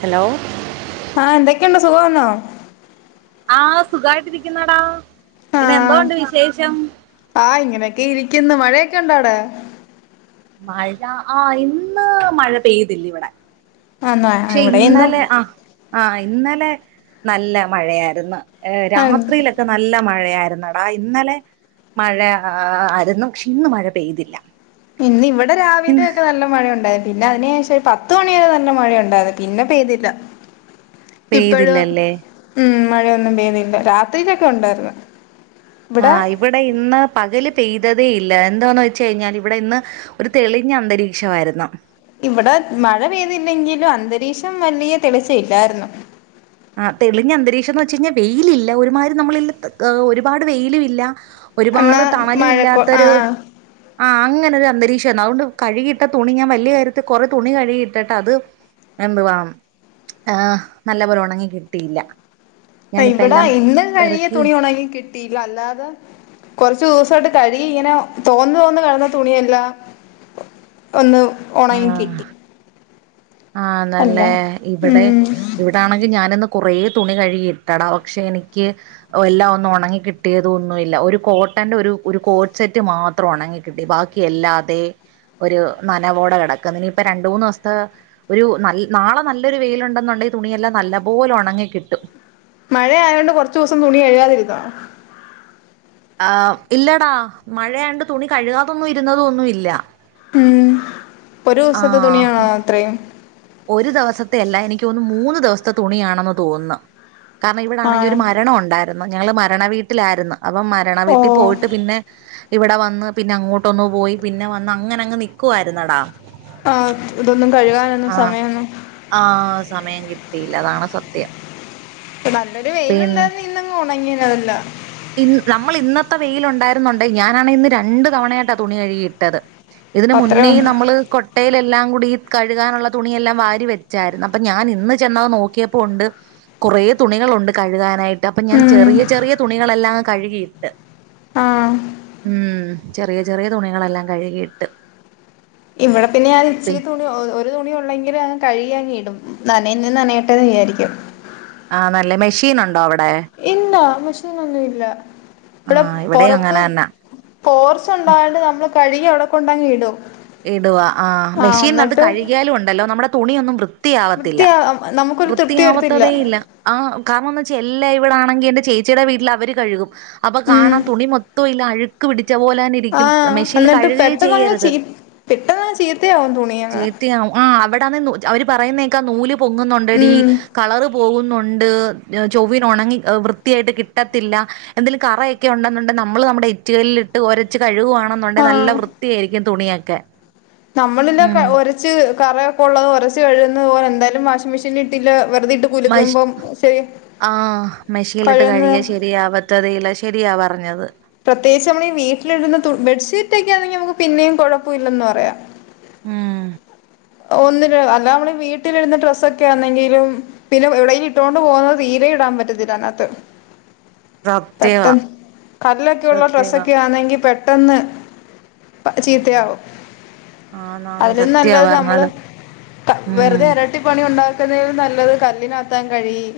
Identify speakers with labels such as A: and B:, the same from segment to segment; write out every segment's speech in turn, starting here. A: Hello
B: ആ എന്തൊക്കെയുണ്ട് സുഖവാന്നോ?
A: ആ സുഖായിട്ടിരിക്കുന്നെടാ പിന്നെ എന്തോ ഉണ്ട് വിശേഷം?
B: ആ ഇങ്ങനെയൊക്കെയിരിക്കുന്നു മഴയൊക്കെ ഒണ്ടോ അവ്ടെ?
A: മഴ ആ ഇന്ന് മഴ പെയ്തില്ലിവിടെ.
B: ആന്നോ
A: പക്ഷെ
B: ഇവിടെ ഇന്നും
A: ഇന്നലെ ആഹ് ആഹ് ഇന്നലെ നല്ല മഴയായിര്ന്ന് രാത്രിലൊ ക്കെ നല്ല മഴയായിരുന്നുടാ ഇന്നലെ മഴ ആയ്രുന്നു പക്ഷെ ഇന്ന് മഴ പെയ്തില്ല.
B: ഇന്ന് ഇവടെ രാവിലെ
A: ഇന്ന്
B: ഒക്കെ നല്ല മഴ ഉണ്ടായി പിന്നെ അതിന് ശേഷം പത്ത് മണി വരെ തന്നെ മഴ ഉണ്ടായിരുന്നു പിന്നെ പെയ്തില്ല. ഇപ്പഴും
A: പെയ്തില്ലല്ലേ
B: ഉം മഴയൊന്നും പെയ്യുന്നില്ല രാത്രിയിലൊക്കെ ഉണ്ടായിരുന്നു. ഇവിടെ
A: ആഹ് ഇവടെ ഇന്ന് പകല് പെയ്തതേ ഇല്ല എന്തൊന്ന് വെച്ച് കഴിഞ്ഞാല് ഇവടെ ഇന്ന് ഒരു തെളിഞ്ഞ അന്തരീക്ഷവായിര്ന്നു.
B: ഇവടെ മഴ പെയ്തില്ലെങ്കിലും അന്തരീക്ഷം വലിയ തെളിച്ചയില്ലായിരുന്നു.
A: ആഹ് തെളിഞ്ഞ അന്തരീക്ഷന്ന് വെച്ചഴിഞ്ഞാ വെയിലില്ല ഒരുമാതിരി നമ്മള് [unintelligible] ഒരുപാട് വെയിലും ഇല്ല
B: എന്നാ
A: ഒരുപാട് തണലു
B: മഴക്കോ
A: ഇല്ലാത്തൊരു
B: ആഹ് ആഹ്
A: ആഹ് അങ്ങനെ ഒരു അന്തരീക്ഷേന്നു അതൊണ്ട് കഴ്കിട്ട തുണി ഞാൻ വലിയ കാര്യത്തി കൊറേ തുണി കഴുകിട്ട്ട്ടത് എന്തുവാ ഏഹ് നല്ല പോലെ ഒണങ്ങി കിട്ടിയില്ല. ഞാനിപ്പ
B: ഇവടെ
A: എല്ലാം
B: ഇന്നും കഴ്കിയ
A: പെറുക്കി
B: തുണി ഒണങ്ങി കിട്ടീല്ല അല്ലാതെ കൊറച്ചൂസായിട്ട് കഴ്കി ഇങ്ങനെ തോന്നു തോന്ന് കെടന്ന തുണിയെല്ലാം ഒന്ന്
A: ആഹ്
B: ഒണങ്ങികിട്ടി
A: ആന്നല്ലേ ഇവടെ
B: ഉം
A: ഇവടാണെങ്കി ഞാനിന്ന് കൊറേ തുണി കഴുകിയിട്ടടാ ഒക്ഷെ എനിക്ക് ഓ എല്ലാ ഒന്നും ഒണങ്ങി കിട്ടിയതൊന്നുവില്ല ഒരു കോട്ടന്റെ ഒരു ഒരു കോട്ട് സെറ്റ് മാ- ത്രം ഒണങ്ങി കിട്ടി ബാക്കിയെല്ലാതെ ഒരു നനവോടെ കെടക്കന്ന് ഇനിയിപ്പ രണ്ട് മൂന്ന്സത്തെ ഒരു നല്ല നാളെ നല്ലൊരു വെയില്ണ്ടെന്ന്ണ്ടെങ്കി തുണിയെല്ലാം നല്ലപോലെ ഒണങ്ങി കിട്ടും.
B: മഴയായോണ്ട് കൊറച്ചൂസം തുണികഴുകാതിര്ന്നോ
A: ആഹ് ഇല്ലടാ മഴയാണ്ട് തുണി കഴ്കാതൊന്നും ഇര്ന്നതൊന്നുല്ല
B: ഉം ഒരൂസത്തെ
A: ആഹ്
B: തുണിയാണോ അത്രേയും
A: ഒരു ദെവസത്തെ അല്ലാ എനിക്കോന്നു മൂന്ന് ദിവസത്തെ തുണിയാണെന്ന് തോന്ന് കാരണം ഇവടാണെങ്കി
B: ആഹ്
A: ഒരു മരണം ഒണ്ടാരുന്നു ഞങ്ങള് മരണ വീട്ടിലാര്ന്ന് അപ്പൊ മരണ
B: ഓ
A: വീട്ടി പോയിട്ട് പിന്നെ ഇവടെ വന്ന് പിന്നെ അങ്ങോട്ടൊന്നു പോയി പിന്നെ വന്ന് അങ്ങനങ്ങ് നിക്കുവായിരുന്നെടാ
B: ആഹ് ഇതൊന്നും കഴുകാനൊന്നും
A: ആഹ്
B: സമയൊന്നും
A: ആഹ് സമയം കിട്ടീല്ലാ അതാണ് സത്യം
B: ഇപ്പ നല്ലൊരു
A: പിൻ
B: വെയിലുണ്ടാരുന്നേ ഇന്നങ്ങ് ഒണങ്ങിയേനെ അതെല്ലാം
A: ഇന്ന് നമ്മള് ഇന്നത്തെ വെയിലുണ്ടാര്ന്നുണ്ടേ ഞാനാണെ ഇന്ന് രണ്ട് തവണയായ്ട്ടാ തുണി കഴുകി ഇട്ടത് ഇതിന്
B: അത്രേ
A: മുന്നേയും
B: ഉള്ളൂ
A: നമ്മള് കൊ ട്ടേലെല്ലാം കൂടി ഈ കഴ്കാനുള്ള തുണിയെല്ലാം വാരി വെച്ചാര്ന്ന് അപ്പൊ ഞാൻ ഇന്ന് ചെന്നത് നോക്കിയപ്പോണ്ട് കൊറേ തുണികളുണ്ട് കഴ്കാനായി- ട്ട് അപ്പഞാൻ
B: ഉം
A: ചെറിയ ചെറിയ തുണികളെല്ലാം കഴ്കിയിട്ട്
B: ആഹ്
A: ഉം ചെറിയ ചെറിയ തുണികളെല്ലാം കഴ്കിയിട്ട്
B: ഇവടെ പിന്നെ ഞാൻ ഇച്ചിരി തുണി ഓ ഒ ഒരു തുണി ഒള്ളെങ്കിലു ഞാനത് കഴ്കിയങ്ങിടും നനയുന്നേ നനയേട്ടെന്ന് വിചാരിക്കും
A: ആഹ് നല്ലേ മെഷീനൊണ്ടോ അവടെ
B: ഇല്ലാ മെഷീനൊന്നും ഇല്ല
A: ആ
B: ഇബടെ
A: ഇവിടെയും
B: പൊറത്ത്
A: അങ്ങനെ തന്നെ
B: പോർച്ച് ഉണ്ടായൊണ്ട് നമ്മള് കഴ്കി അവടെ കൊണ്ടങ്ങി ഇടും
A: ഇടുവാ ആഹ് മെഷീനാത്ത് കഴ്കിയാലും ഉണ്ടല്ലോ നമ്മടെ തുണിയൊന്നും വൃത്തിയാവത്തില്ല
B: വൃത്തിയാ നമുക്കൊരു തൃപ്തി വരത്തില്ല
A: വൃത്തിയാവത്തതേ ഇല്ലാ ആഹ് കാരണെന്താച്ചാ എല്ലായിവടെണെങ്കി എന്റെ ചേച്ചീടെ വീട്ടിലവര് കഴ്കും അപ്പൊ
B: ഉം
A: കാണാം തുണി മൊത്തൊയില് അഴ്ക്ക് പിടിച്ചപോലന്നെ ഇ
B: ആഹ് അന്നിട്ട് പെട്ടെന്നങ്ങ് ചീ പെട്ടെന്നങ്ങ് ചീത്തയാവും തുണി
A: ചീത്തയാവു ആഹ് അവടാന്നെ അവര് പറയുന്നേക്കാ നൂല് പൊങ്ങുന്നുണ്ടെടീ
B: ഉം
A: കളറ് പോവുന്നുണ്ട് ഏഹ് ചൊവ്വിന് ഒണങ്ങി ഏഹ് വൃത്തിയായിട്ട് കിട്ടത്തില്ല എന്തേലും കറയെക്കെ ഉണ്ടെന്നുണ്ടെ നമ്മള് നമ്മടെ എറ്റ് കല്ലിലിട്ട് ഒരച്ച് കഴ്കുവാണെ ന്നുണ്ടേ നല്ല
B: ആഹ്
A: വൃത്തിയാരിക്കും തുണിയൊക്കെ
B: നമ്മളല്ലാ ക
A: ഉം
B: ഒരച്ച് കറയൊക്കെ ഒള്ളത് ഒരച്ച് കഴുകുന്നത് പോലെ എന്തായാലും വാഷിംഗ് മെഷീനി ത്തില്ലാ, വെറുതെയിട്ട്
A: മഷ്
B: കുലുക്കുംമ്പം ശെരി കഴന്ന്
A: ത്ഥതയില്ലാ, ശരിയാ പറഞ്ഞത്.
B: പ്രത്യേകിച്ചമ്മളീ വീട്ടിലിടുന്ന തു ബെഡ്ഷീറ്റൊക്കെയാണങ്കി നമുക്ക് പിന്നെയും കുഴപ്പവില്ലന്ന് പറയാം.
A: ഉം
B: ഒന്നില് അല്ലാമ്മള് വീട്ടിലിടുന്ന ഡ്രസ്സൊക്കെ ആന്നെങ്കിലും പിന്നെ എവടെ ഇലും ഇട്ടോണ്ട് പോന്നത് തീരെ ഇടാൻ പറ്റത്തില്ലാനാത്ത്.
A: സത്യവാ
B: പെട്ടന്ന് കല്ലൊക്കെയൊള്ള
A: സത്യവാ
B: ഡ്രസ്സൊക്കെയാണെങ്കി പെട്ടന്ന് പ
A: ഉം
B: ചീത്തയാവും.
A: ആന്നാന്ന്
B: അതിലും
A: സത്യവാ
B: നല്ലത്‌ നമ്മള്
A: പറഞ്ഞത്
B: താ
A: ഉം
B: വെറുതെ അ ട്ടിപ്പണി ഒണ്ടാക്കുന്നേലും നല്ലത് കല്ലിനാത്തങ്ങ് കഴികി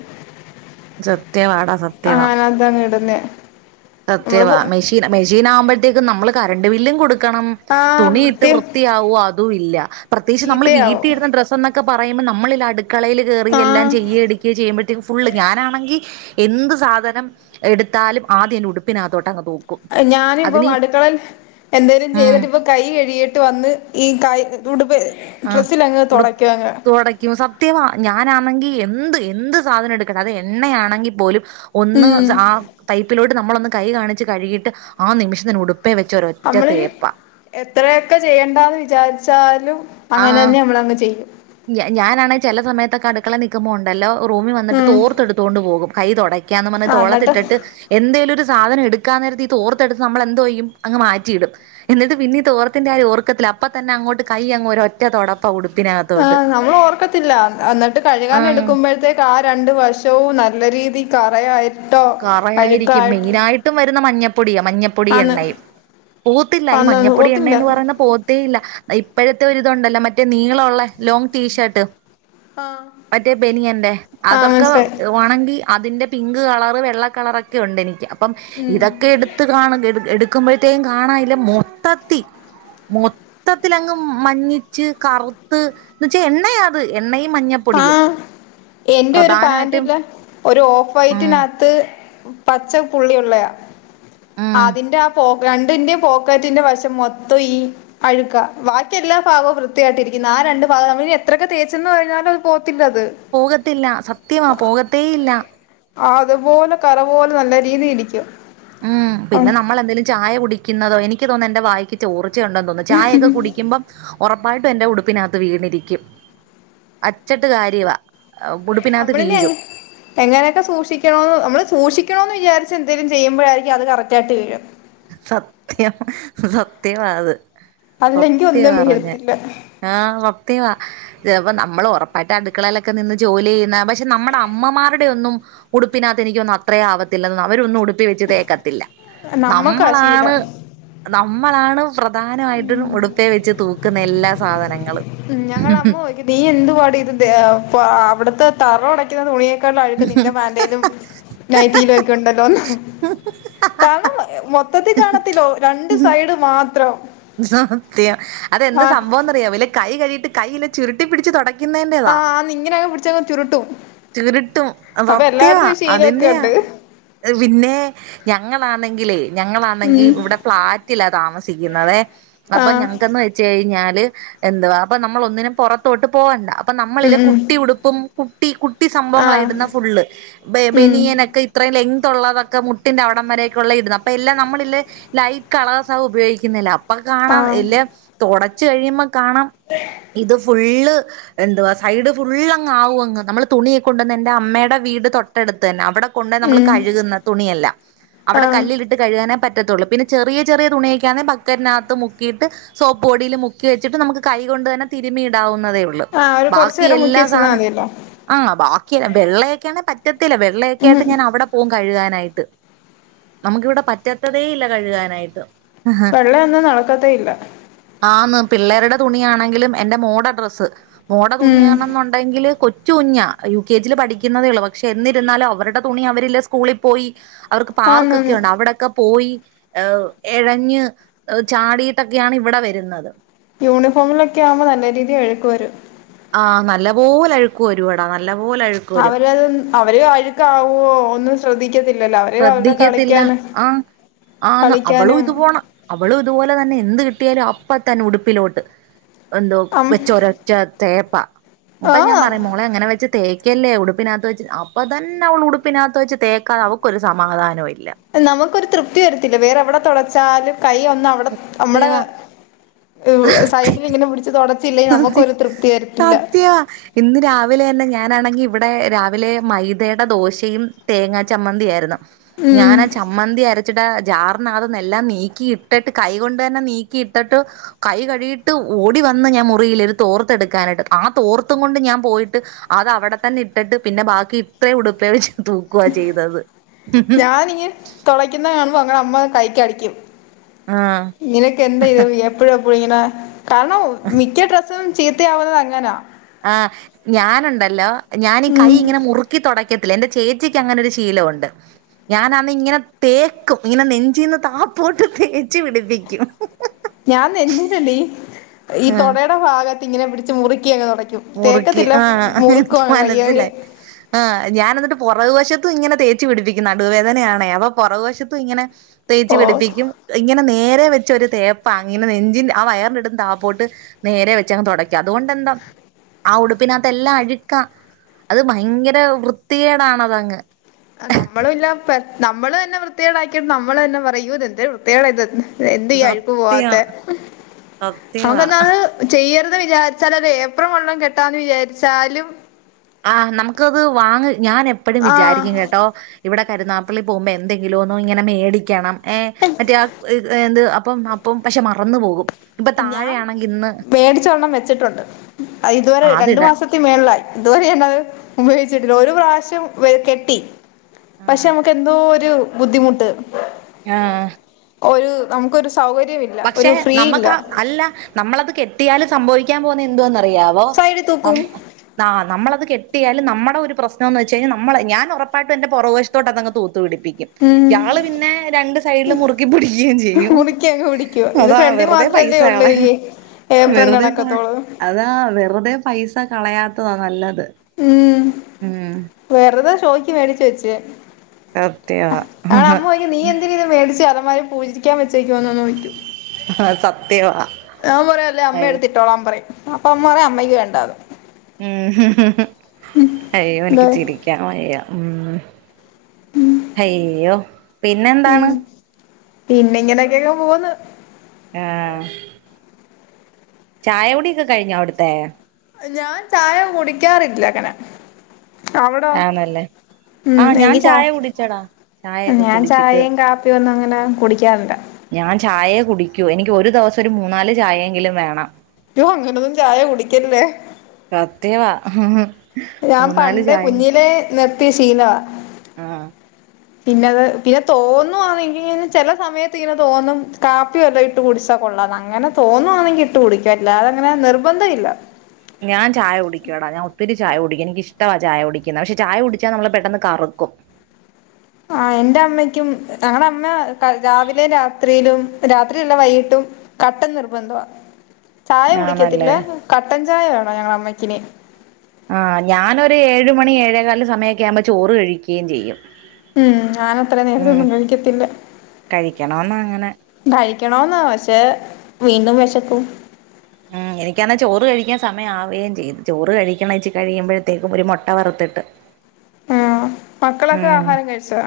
A: സത്യവാടാ സത്യവാ.
B: അതാണ് ഇടുന്നെ നമ്മള് പോ
A: സത്യവാ, മെഷിൻ മെഷീനാമ്പോഴത്തേക്കും നമ്മള് കറണ്ട് ബില്ലും കൊടുക്കണം.
B: ആഹ്
A: തുണിയിട്ട്
B: വൃത്തി
A: വൃത്തിയാവു അ അതുല്ല. പ്രത്യകിച്ച് നമ്മൾ
B: ചീത്തയാവും
A: വീട്ടിൽ ഇരുന്ന ഡ്രസ്സ്ന്നൊക്കെ പറയുമ്പം നമ്മളിലട് ക്കളയിൽ കേറി എല്ലാം
B: ആഹ്
A: ചെയ്യെം എടുക്കുകയും ചെയ്യുമ്പഴേത്തിനും ഫുള്ള് ഞാനാണെങ്കിൽ എന്ത് സാധനം എടുത്താലും ആദ്യം എന്റെ ഉട് പ്പിനകത്തോട്ടങ് പോകും.
B: ഞാന് ഇപ്പം അടുക്കളൽ എന്തേലും
A: ഉം
B: ചെയ്തിട്ട് ഇപ്പൊ കൈ കഴികീട്ട് വന്ന് ഈ കൈ ഉടുപ്പേ ഡ്രസ്സിലങ്ങ് തൊടക്കുവങ്കാരം.
A: തൊടക്കുമ സം ത്യവ, ഞാനാണെങ്കി എന്ത് എന്ത് സാധനം എടുക്കട്ട, അത് എ എണ്ണയാണെങ്കിൽ പോലും ഒന്ന്
B: ഉം
A: ആ പൈപ്പിലോട്ട് നമ്മളൊന്ന് കൈ കാണിച്ച് കഴുകിട്ട് ആ നിമിഷം തന്നെ ഉടു പ്പെ വെച്ച് ഒര് ഒറ്റ
B: നമ്മള്
A: തേപ്പ.
B: എത്രയൊക്കെ ചെയ്യേണ്ട എന്ന് വിചാരിച്ചാലും അങ്ങനെ തന്നെ നമ്മളങ്ങ് ചെയ്യും.
A: ഞാനാണെിൽ ചെല സമയത്തൊക്കെ അടുക്കള നൽക്കുമ്പോ ഉണ്ടല്ലോ റൂമിൽ വന്നിട്ട്
B: ഉം
A: തോർത്തെടുത്തുകൊണ്ട് പോകും. കൈ തുടക് ക്കാംന്ന് പറഞ്ഞ്
B: ആഹ് എന്നിട്ട്
A: തോളത്തിട്ടിട്ട് എന്തേലും ഒരു സാധനം എടുക്കാൻ നേരത്തെ ഈ തോർത്തെടുത്ത് നമ്മൾ എന്തോ ചെയ്യും, അങ് മാറ്റിയിടും. എന്നിട്ട് പിന്നീട് തോർത്തിന്റെ കാര്യം ഓർക്കത്തില്ല അപ്പൊ തന്നെ അങ്ങോട്ട് കൈ അങ് ഒര് ഒറ്റ തൊടപ്പ ഉടുപ്പിനക
B: ഹാ, നമ്മള് ഓർക്കത്തില്ല എന്നിട്ട് കഴുകാന
A: ആഹ്
B: എടുക്കുമ്പോഴത്തേ ക്കാ രണ്ട് വശവും നല്ല രീതി കറയായി
A: കറയായിരിക്കും, മെയിന ആയിട്ടും വരുന്ന മഞ്ഞപ്പൊടിയാ മഞ്ഞപ്പൊടി
B: ആന്ന്
A: എണ്ണയും പോവത്തില്ല, ഈ
B: ആന്ന്
A: മഞ്ഞപ്പൊടി എണ്ണ
B: പോത്തില്ല
A: എന്ന് പറയുന്ന പോ ത്തേയില്ല ഇപ്പഴത്തെ ഒരുരിതുണ്ടല്ലോ മറ്റേ നീളോള്ളേ ലോങ്ങ് ടീഷർട്ട്
B: ആഹ്
A: മറ്റേ ബെനിയന്റെ അതൊക്കെ
B: മനസ്സിലായി
A: ഒണങ്കി അതിന്റെ പിങ്ക് കളർ വെള്ള കളറൊക്കെ ഉണ്ട് എനിക്ക്. അപ്പം ഇതൊക്കെ എടുത്ത് കാണ [unintelligible] ക്കുമ്പോഴത്തേക്കും കാണാല്ല മൊത്തത്തി മൊ ത്തത്തിലങ്ങ് മഞ്ഞിച്ച് കറുത്ത് എന്നച്ച വെച്ചാ എണ്ണയാ അത്. എണ്ണയും മഞ്ഞ
B: ആഹ്, എന്റെ ഒരു പാന്റില് ഒരു ഓഫ്
A: ഉം
B: വൈറ്റിനകത്ത് പച്ച പുള്ളിയുള്ളയാ,
A: ഉം
B: അതിന്റെ ആ പോ രണ്ടിന്റെ പോക്കാറ്റിന്റെ വശം മൊത്തം ഈ അഴുക്ക, ബാക്കി എല്ലാ ഭാഗവും വൃത്തിയായിട്ടിരിക്കുന്നു. ആ രണ്ടു ഭാഗം നമ്മളിനി എത്രൊക്കെ തേച്ചന്ന് പറഞ്ഞാലും പോത്തില്ലത്.
A: പോകത്തില്ല സത്യമാ പോകത്തേയില്ല
B: ആഹ്, അതുപോലെ കറ പോലെ നല്ല രീതി ഇരിക്കും.
A: ഉം, പിന്നെ നമ്മളെന്തേലും ചായ കുടിക്കുന്നതോ എനിക്ക് തോന്നുന്നു എൻ്റെ വായിക്ക് ചോർച്ചയുണ്ടോന്ന് തോന്നുന്നു. ചായൊക്കെ കുടിക്കുമ്പോം ഒറപ്പായിട്ടും എന്റെ ഉടുപ്പിനകത്ത് വീണിരിക്കും. അച്ചട്ട് കാര്യവാ
B: അ
A: ഉടുപ്പിനകത്ത്
B: [unintelligible]
A: വീഴും
B: എങ്ങനെയൊക്കെ സൂക്ഷിക്കണോന്ന് നമ്മള് സൂക്ഷിക്കണോം എന്ന് വിചാരിച്ച് എന്തെങ്കലും ചെയ്യുമ്പോഴായിരിക്കും അത് കറക്റ്റായിട്ട് വീഴ
A: സത്യം സത്യമാ അത്
B: അല്ലെങ്കി
A: സത്യ
B: ഒന്നും
A: പറഞ്ഞ
B: വീഴത്തില്ല
A: ആഹ് വക്തയ അപ്പ നമ്മൾ ഉറപ്പായിട്ട് അടുക്കളയിലൊക്കെ നിന്ന് ജോലി ചെയ്യുന്ന പക്ഷെ നമ്മടെ അമ്മമാരുടെ ഒന്നും ഉടുപ്പിനകത്ത്നൊന്നും അത്രേ ആവത്തില്ലും അവരൊന്നും ഉടുപ്പേച്ച് തേക്കത്തില്ല
B: നമ്മക്കാ
A: നമ്മളാണ്
B: ശീലം
A: നമ്മളാണ് പ്രധാനമായിട്ടും ഉടുപ്പേ വെച്ച് തൂക്കുന്ന എല്ലാ സാധനങ്ങളും
B: ഉ ഞങ്ങള അമ്മ പോയ്ക്ക് നീ എന്തുപാട് ഇത് അവിടത്തെ തറ ഉടയ്ക്കുന്ന തുണിയ ള്ള അഴുക്ക് നിന്റെ മാന്തയിലും നൈത്തിയിലും ഒക്കെ ഉണ്ടല്ലോന്ന് കാരണം മൊത്തത്തിൽ കാണത്തില്ലോ രണ്ട്
A: ഉം
B: സൈഡ് മാത്രം
A: സത്യം അതെന്ത
B: ആ
A: സംഭവംന്ന്റിയാ ഇല്ല കൈ കഴിയിട്ട് കൈയി ചുരുട്ടി പിടിച്ച് തുട
B: ആഹ് നിങ്ങനെെ പിടിച്ചെങ്ങ് ചുരുട്ടും
A: ചിരുട്ടും
B: അപ്പൊ
A: സത്യവാ
B: എല്ലായിടത്തും ഈ ശീലമൊക്കെ
A: അതിന്റെയാ
B: ഉണ്ട്
A: പിന്നെ ഞങ്ങളാണെങ്കിലേ ഞങ്ങളാണെങ്കിൽ
B: ഉം
A: ഇവിടെ ഫ്ളാറ്റിലാ താമസിക്കുന്നുന്നത് അപ്പൊ
B: ആഹ്
A: ഞങ്ങക്കന്ന് വെച്ച കഴിഞ്ഞാല് എന്തുവാ അപ്പൊ നമ്മൾ ഒന്നിനും പുറത്തോട്ട് പോകണ്ട അപ്പൊ നമ്മളില്
B: ഉം ഉം
A: കുട്ടി ഉടുപ്പും കുട്ടി കുട്ടി സംഭവങ്ങളായി
B: ആഹ്
A: ഇടുന്ന ഫുള്ള്
B: ഉം
A: ബെനിയനൊക്കെ ഇത്രയും ലെങ് ഉള്ളതൊക്കെ മുട്ടിന്റെറെ അവിട വരക്കുള്ള ഇടുന്നു അപ്പൊ എല്ലാം നമ്മളില് ലൈറ്റ് കളേ്സ ഉപയോഗിക്കുന്നില്ല അപ്പ കാണാം
B: ആഹ്
A: ഇല്ലെ തുടച്ച് കഴിയുമ്പ കാണാം ഇത് ഫുള്ള് എന്തുവാ സൈഡ് ഫുൾങ്ും അങ്ങ് നമ്മള് തുണിയെക്ക കൊണ്ടുവന്ന് എന്റെ അമ്മയുടെ വീട് തൊട്ടടുത്ത് തന്നെ അവിടെ കൊ നമ്മൾ
B: ഉം
A: കഴുകുന്ന തുണിയല്ല അവിടെ
B: ആഹ്
A: കല്ല് കിട്ട കഴുകാനേ പറ്റത്തുള്ളൂ പിന്നെ ചെറിയ ചെറിയ തുണിയൊക്കാെന്നെ ബക്കനകത്ത് മുക്കിയിട്ട് സോപ്പ്ടിയിൽ മുക്കി വെച്ചിട്ട് നമുക്ക് കൊണ്ട് തന്നെ തിരുമ ഇടാവുന്നേ ഉള്ളൂ
B: ആഹ് ഒരു കൊറച്ചു
A: ബാക്കി
B: നേരം മുക്കി
A: എല്ലാ
B: വെച്ചെന്നാ
A: സാധന
B: മതിയല്ലോ
A: ആഹ് ബാക്കിയ വെള്ളയൊക്കൊണേ പറ്റത്തില്ല വെള്ളയൊക്കെ
B: ഉം
A: ആയിട്ട് ഞാൻ അവടെ പോു കഴുകാനായിട്ട് നമുക്കിവിടെ പറ്റാത്തതേ ഇല്ല കഴുകാനായിട്ട് ആഹാ
B: വെള്ള ഒന്നും നടക്കത്ത ഇല്ല
A: ആന്ന് പിള്ളേരുടെ തുണിയണെങ്കിലും എന്റെ മോട ഡ്രസ്സ് മോട
B: ഉം
A: തുണിയാണെന്നുണ്ടെങ്കില് കൊ കൊച്ചു കുഞ്ഞ യു കെ ജിൽ പഠിക്കുന്നതേ ഉള്ളൂ പക്ഷെ എന്നിരുന്നാലും അവരുടെ തുണി അവരില്ല സ്കൂളിൽ പോയി അവർക്ക് പാർക്കൊക്കെ
B: ആന്നാന്ന്
A: ഉണ്ട് അവിടെക്കെ പോയി ഹ് എഴഞ്ഞ് ചാടിയിട്ടൊക്കെയാണ് ഇവിടെ വരുന്നത്
B: യൂണിഫോമിലൊക്കെ ആവുമ്പോ നല്ല രീതിൽ എഴുക്ക് വരും
A: ആഹ് നല്ല പോലെ അഴുക്കുവ ഒരുപടാ നല്ലപോലെ അഴുക്കും
B: അവരത് അവര് കഴുക്കാവോ ഒന്നും ശ്രദ്ധിക്കത്തില്ലല്ലോ അവര് അവരുടെ
A: ശ്രദ്ധിക്കത്തില്ല
B: കളിക്കാന്
A: ആഹ് ആ അവളും
B: കളിക്കാനും
A: ഇത് പോണം അവളും ഇതുപോലെ തന്നെ എന്ത് കിട്ടിയാലും അപ്പത്തന്നെ ഉടുപ്പിലോട്ട് എന്തോ
B: അം
A: വെച്ച ഒരച്ച തേപ്പ അപ്പ ഞാൻ
B: ആഹ്
A: പറയുമോ നമ്മളെങ്ങനെച്ച് തേക്കല്ലേ ഉടുപ്പിനകത്ത് വെച്ച് അപ്പ തന്നെ അവള് ഉടുപ്പിനകത്ത് വെച്ച് തേക്കാതെ അവ ഒരു സമാധാനവും ഇല്ല
B: നമുക്കൊരു തൃപ്തി വരത്തില്ല വേറെ എവിടെ തുടച്ചാലും കൈ ഒന്ന് അവിടെ നമ്മടെ
A: സത്യവാ
B: സൈഡിൽ ഇങ്ങനെ പിടിച്ച തൊ
A: അതെ സത്യാ ഇന്ന് രാവിലെ തന്നെ ഞാനാണെങ്കിൽ ഇവിടെ രാവിലെ മൈദയുടെ ദോശയും തേങ്ങാ ചമ്മന്തി ആയിരുന്നു
B: ഉം
A: ഞാനാ ചമ്മന്തി അരച്ചിട്ടാ ജാറിന അതന്നെല്ലാം നീക്കിയിട്ടിട്ട് കൈകൊണ്ട് തന്നെ നീക്കിയിട്ടിട്ട് കൈ കഴിയിട്ട് ഓടി വന്ന് ഞാൻ മുറിയില്ല ഒരു തോർത്തെ എടുക്കാനായിട്ട് ആ തോർത്തും കൊണ്ട് ഞാൻ പോയിട്ട് അത് അവിടെ തന്നെ ഇട്ടിട്ട് പിന്നെ ബാക്കി ഇത്ര ഉടുപ്പ വെച്ച് തൂക്കുക ചെയ്തത്
B: ഞാനിങ്ങ തുളയ്ക്കുന്ന കാണുമ്പോ അങ്ങനെ അമ്മ കൈക്കടിക്കും
A: ആഹ്
B: ഇങ്ങനെയൊക്കെ എന്താ ഇത് എപ്പോഴും എപ്പോഴും ഇങ്ങനെ കാരണം മിക്ക ഡ്രസ്സും ചീത്തയാവുന്നത് അങ്ങനാ
A: ആഹ് ഞാനുണ്ടല്ലോ ഞാനീ കൈ
B: ഉം
A: ഇങ്ങനെ മുറുക്കി തുടി ത്തി എൻ്റെ ചേച്ചിക്ക് അങ്ങനൊരു ശീലമുണ്ട് ഞാന അത് ഇങ്ങനെ തേക്കും ഇങ്ങനെ നെഞ്ചീന്ന് താപ്പോട്ട് തേച്ച്പിടിപ്പിക്കും
B: ഞാൻ നെെന്നിട്ടല്ലേ ഈ
A: ആഹ്
B: തൊടയുടെ ഭാഗത്ത് ഇങ്ങനെ പിടിച്ച് മുറുക്കിയൊക്കെ തുടയ്ക്കും
A: മുറുക്കി
B: തേക്കത്തില്ല മുറുക്കുവ വയ്യ
A: ആ ഞാന എന്നിട്ട് പുറവുവശത്തും ഇങ്ങനെ തേച്ചു പിടിപ്പിക്കുന്നു നടുവേദനയാണേ അപ്പൊ പുറവുവശത്തും ഇങ്ങനെ തേച്ച്
B: ഓ
A: പിടിപ്പിക്കും ഇങ്ങനെ നേരെ വെച്ച ഒരു തേപ്പ ഇങ്ങനെ നെഞ്ചിൻ ആഹ് വയറിൻ എടുുന്ന താപോട്ട് നേരെ വെച്ചങ് തുടക്കാം അതുകൊണ്ടന്താ ആഹ് ഉടുപ്പിനകത്തെ എല്ലാം അഴുക്കാം അത് ഭയങ്കര വൃത്തിയേടാണതങ്ങ്
B: നമ്മള ഇല്ല നമ്മള് തന്നെ വൃത്തികള ആാക്കിയിട്ട് നമ്മൾ തന്നെ പറയൂ എന്ത് വൃത്തികൾ ഇത് എന്ത് ചെയ്യ അഴുക്ക് പോവാത്തെ
A: സത്യം
B: നമക്ക്
A: സത്യവാ
B: എന്തത് ചെയ്യരുത് വിചാരിച്ചാല അല്ല ഏപ്രം വെള്ളം കെട്ടാന്ന് വിചാരിച്ചാലും
A: ആഹ് നമുക്കത് വാങ്ങ ഞാൻ എപ്പഴും
B: ആഹ്
A: വിചാരിക്കും കേട്ടോ ഇവിടെ കരുന്നാപ്പള്ളി പോകുമ്പോൾ എന്തെങ്കിലും ഒന്നും ഇങ്ങനെ മേടിക്കണം ഏഹ് മറ്റേ എന്ത് അപ്പം അപ്പം പക്ഷെ മറന്നു പോകും ഇപ്പൊ
B: ഞാൻ
A: താഴെയാണെങ്കി ഇന്ന്
B: മേടിച്ചൊരണ്ണം വെച്ചിട്ടുണ്ട് ഇതുവരെ രണ്ടു
A: അതിടാൻ
B: മാസത്തി മേളായി ഇതുവരെ അത് ഉപയോഗിച്ചിട്ടില്ല ഒരു പ്രാവശ്യം കെട്ടി പക്ഷെ
A: ആഹ്
B: നമുക്ക് എന്തോ ഒരു ബുദ്ധിമുട്ട്
A: ആഹ്
B: ഒരു നമുക്കൊരു സൗകര്യമില്ല ഒരു
A: പക്ഷെ
B: ഫ്രീ ഇല്ല
A: നമുക്ക് ആ അല്ല നമ്മളത് കെട്ടിയാലും സംഭവിക്കാൻ പോന്ന എന്തന്നറിയാവോ?
B: സൈഡിൽ തൂക്കും
A: ആ നമ്മളത് കെട്ടിയാലും നമ്മടെ ഒരു പ്രശ്നംന്ന് വെച്ച് കഴിഞ്ഞാ നമ്മള ഞാൻ ഉറപ്പായിട്ടും എന്റെ പുറകശത്തോട്ട് അങ് തൂത്തു പിടിപ്പിക്കും
B: ഉം
A: ഇയാള് പിന്നെ രണ്ട് സൈഡില് മുറുക്കിപിടിക്കുകയും ചെയ്യും
B: [unintelligible] കുടിക്കോ
A: അതാ വെറുതെ പൈസകളയ
B: ഏപ്രം
A: വെറുതെ
B: കണക്കത്തോള്
A: അതാ വെറുതെ പൈസ കളയാത്തതാ നല്ലത്
B: ഉം
A: ഉം
B: വെറുതെ ഷോയ്ക്ക് മേടിച്ച് വെച്ചേ
A: സത്യവാ
B: അടെ അമ്മോയ്ക്കും നീ എന്തിന് ഇത് മേടിച്ച അലമാരെ പൂജരിക്കാൻ വെച്ചേക്കോന്ന്ന്ന് ചോദിക്കോ
A: ആഹ് സത്യവാ
B: ഞാൻ പറയും അല്ലേ
A: അയ്യോ
B: അമ്മയെടുത്തിട്ടോളാൻ പറയും അപ്പൊ അമ്മ പറയും അമ്മക്ക് വേണ്ടാ
A: ഉം [unintelligible] അയ്യോ
B: ന്താ
A: എനിക്ക് ചിരി ക്കാൻവയ്യ ഉം അയ്യോ പിന്നെ
B: ഉം
A: എന്താണ്
B: പിന്നെ ഇങ്ങനെയൊക്കെയൊക്കെ പോക്ന്ന്
A: ആഹ് ചായ കുടിയൊക്കെ കഴിഞ്ഞോ അവിടുത്തെ
B: ഞാൻ ചായ കുടിക്കാറില്ല അങ്ങനെ അവിടോ
A: ആണല്ലേ
B: ഉം
A: ആഹ് ഞാൻ
B: എനിക്ക് ചാ
A: ചായ കുടിച്ചടാ ചായയൊക്കെ
B: ഞാൻ
A: കുടിച്ചിട്ട്
B: ചായയും കാപ്പിയും ഒന്നും അങ്ങനെ കുടിക്കാറില്ല
A: ഞാൻ ചായെ കുടിക്കൂ എനിക്ക് ഒരു ദിവസം ഒരു മൂന്നാല് ചായെങ്കിലും വേണം
B: [unintelligible] അങ്ങനൊന്നും ചായ കുടിക്കല്ലേ
A: സത്യവാ [unintelligible]
B: ഞാൻ
A: മൂന്നാല്
B: പണ്ടെ
A: ചായ
B: കുഞ്ഞിലെ നിർത്തി ശീലവ
A: ആഹ്
B: പിന്നത് പിന്നെ തോന്നുവാണെങ്കിൽ ചില സമയത്ത് ഇങ്ങനെ തോന്നും കാ പ്പി വല്ലോ ഇട്ട് കുടിച്ചാ കൊള്ളാന്ന് അങ്ങനെ തോന്നുവാണെങ്കി ഇട്ട് കുടിക്കും അല്ലാതങ്ങനെ നിർബന്ധം ഇല്ല
A: ഞാൻ ചായ കുടിക്കുടാ ഞാൻ ഒത്തിരി ചായ കുടിക്കും എനിക്ക് ഇഷ്ടവാ ചായ കുടിക്കുന്നത് പക്ഷെ ചായ കുടിച്ചാ നമ്മള് പെട്ടെന്ന് കറുക്കും
B: ആഹ് എന്റെ അമ്മയ്ക്കും ഞങ്ങളുടെ അമ്മ രാവിലെ രാത്രിയിലും രാത്രിയല്ല വൈകിട്ടും കട്ടൻ നിർബന്ധമാ ചായ കുടിക്കത്തില്ല
A: ആന്നല്ലേ
B: കട്ടൻ ചായ വേണോ ഞങ്ങളെ അമ്മക്കിന്
A: ആ്ഹ് ഞാനൊരു ഏഴ് മണി ഏഴേകാല് സമയമൊക്കെ ആകുമ്പോ ചോറ് കഴിക്കുകയും ചെയ്യും
B: ഉം ഞാൻ അത്ര
A: ഉം
B: നേരത്തൊന്നും കഴിക്കത്തില്ല
A: കഴിക്കണോന്ന് അങ്ങനെ
B: കയിക്കണോന്ന പക്ഷെ വീണ്ടും വെശക്കും
A: ഉം എനിക്കാണേ ചോറ് കഴിക്കാൻ സമയം ആവുകയും ചെയ്തു ചോറ് കഴിക്കണ വെച്ചച്ച് കഴിയുമ്പോഴത്തേക്കും ഒരു മുട്ട വറുത്തിട്ട്
B: ആഹ് മക്കളൊക്കെ
A: ഉം
B: ആഹാരം കഴിച്ചോ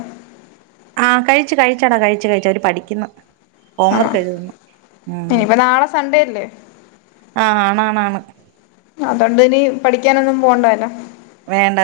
A: ആഹ് കഴിച്ചു കഴിച്ചടാ കഴിച്ചു കഴിച്ച് അവര് പഠിക്കുന്നു ഹോം
B: ആണോ
A: വർക്ക് എഴുതുന്നു ഉം
B: ഇനിയിപ്പോ നാളെ സൺഡേ അല്ലേ
A: ആഹ് ആണാണാണ്
B: അതോണ്ടിനി പഠിക്കാനൊന്നും പോണ്ടല്ലോ
A: വേണ്ട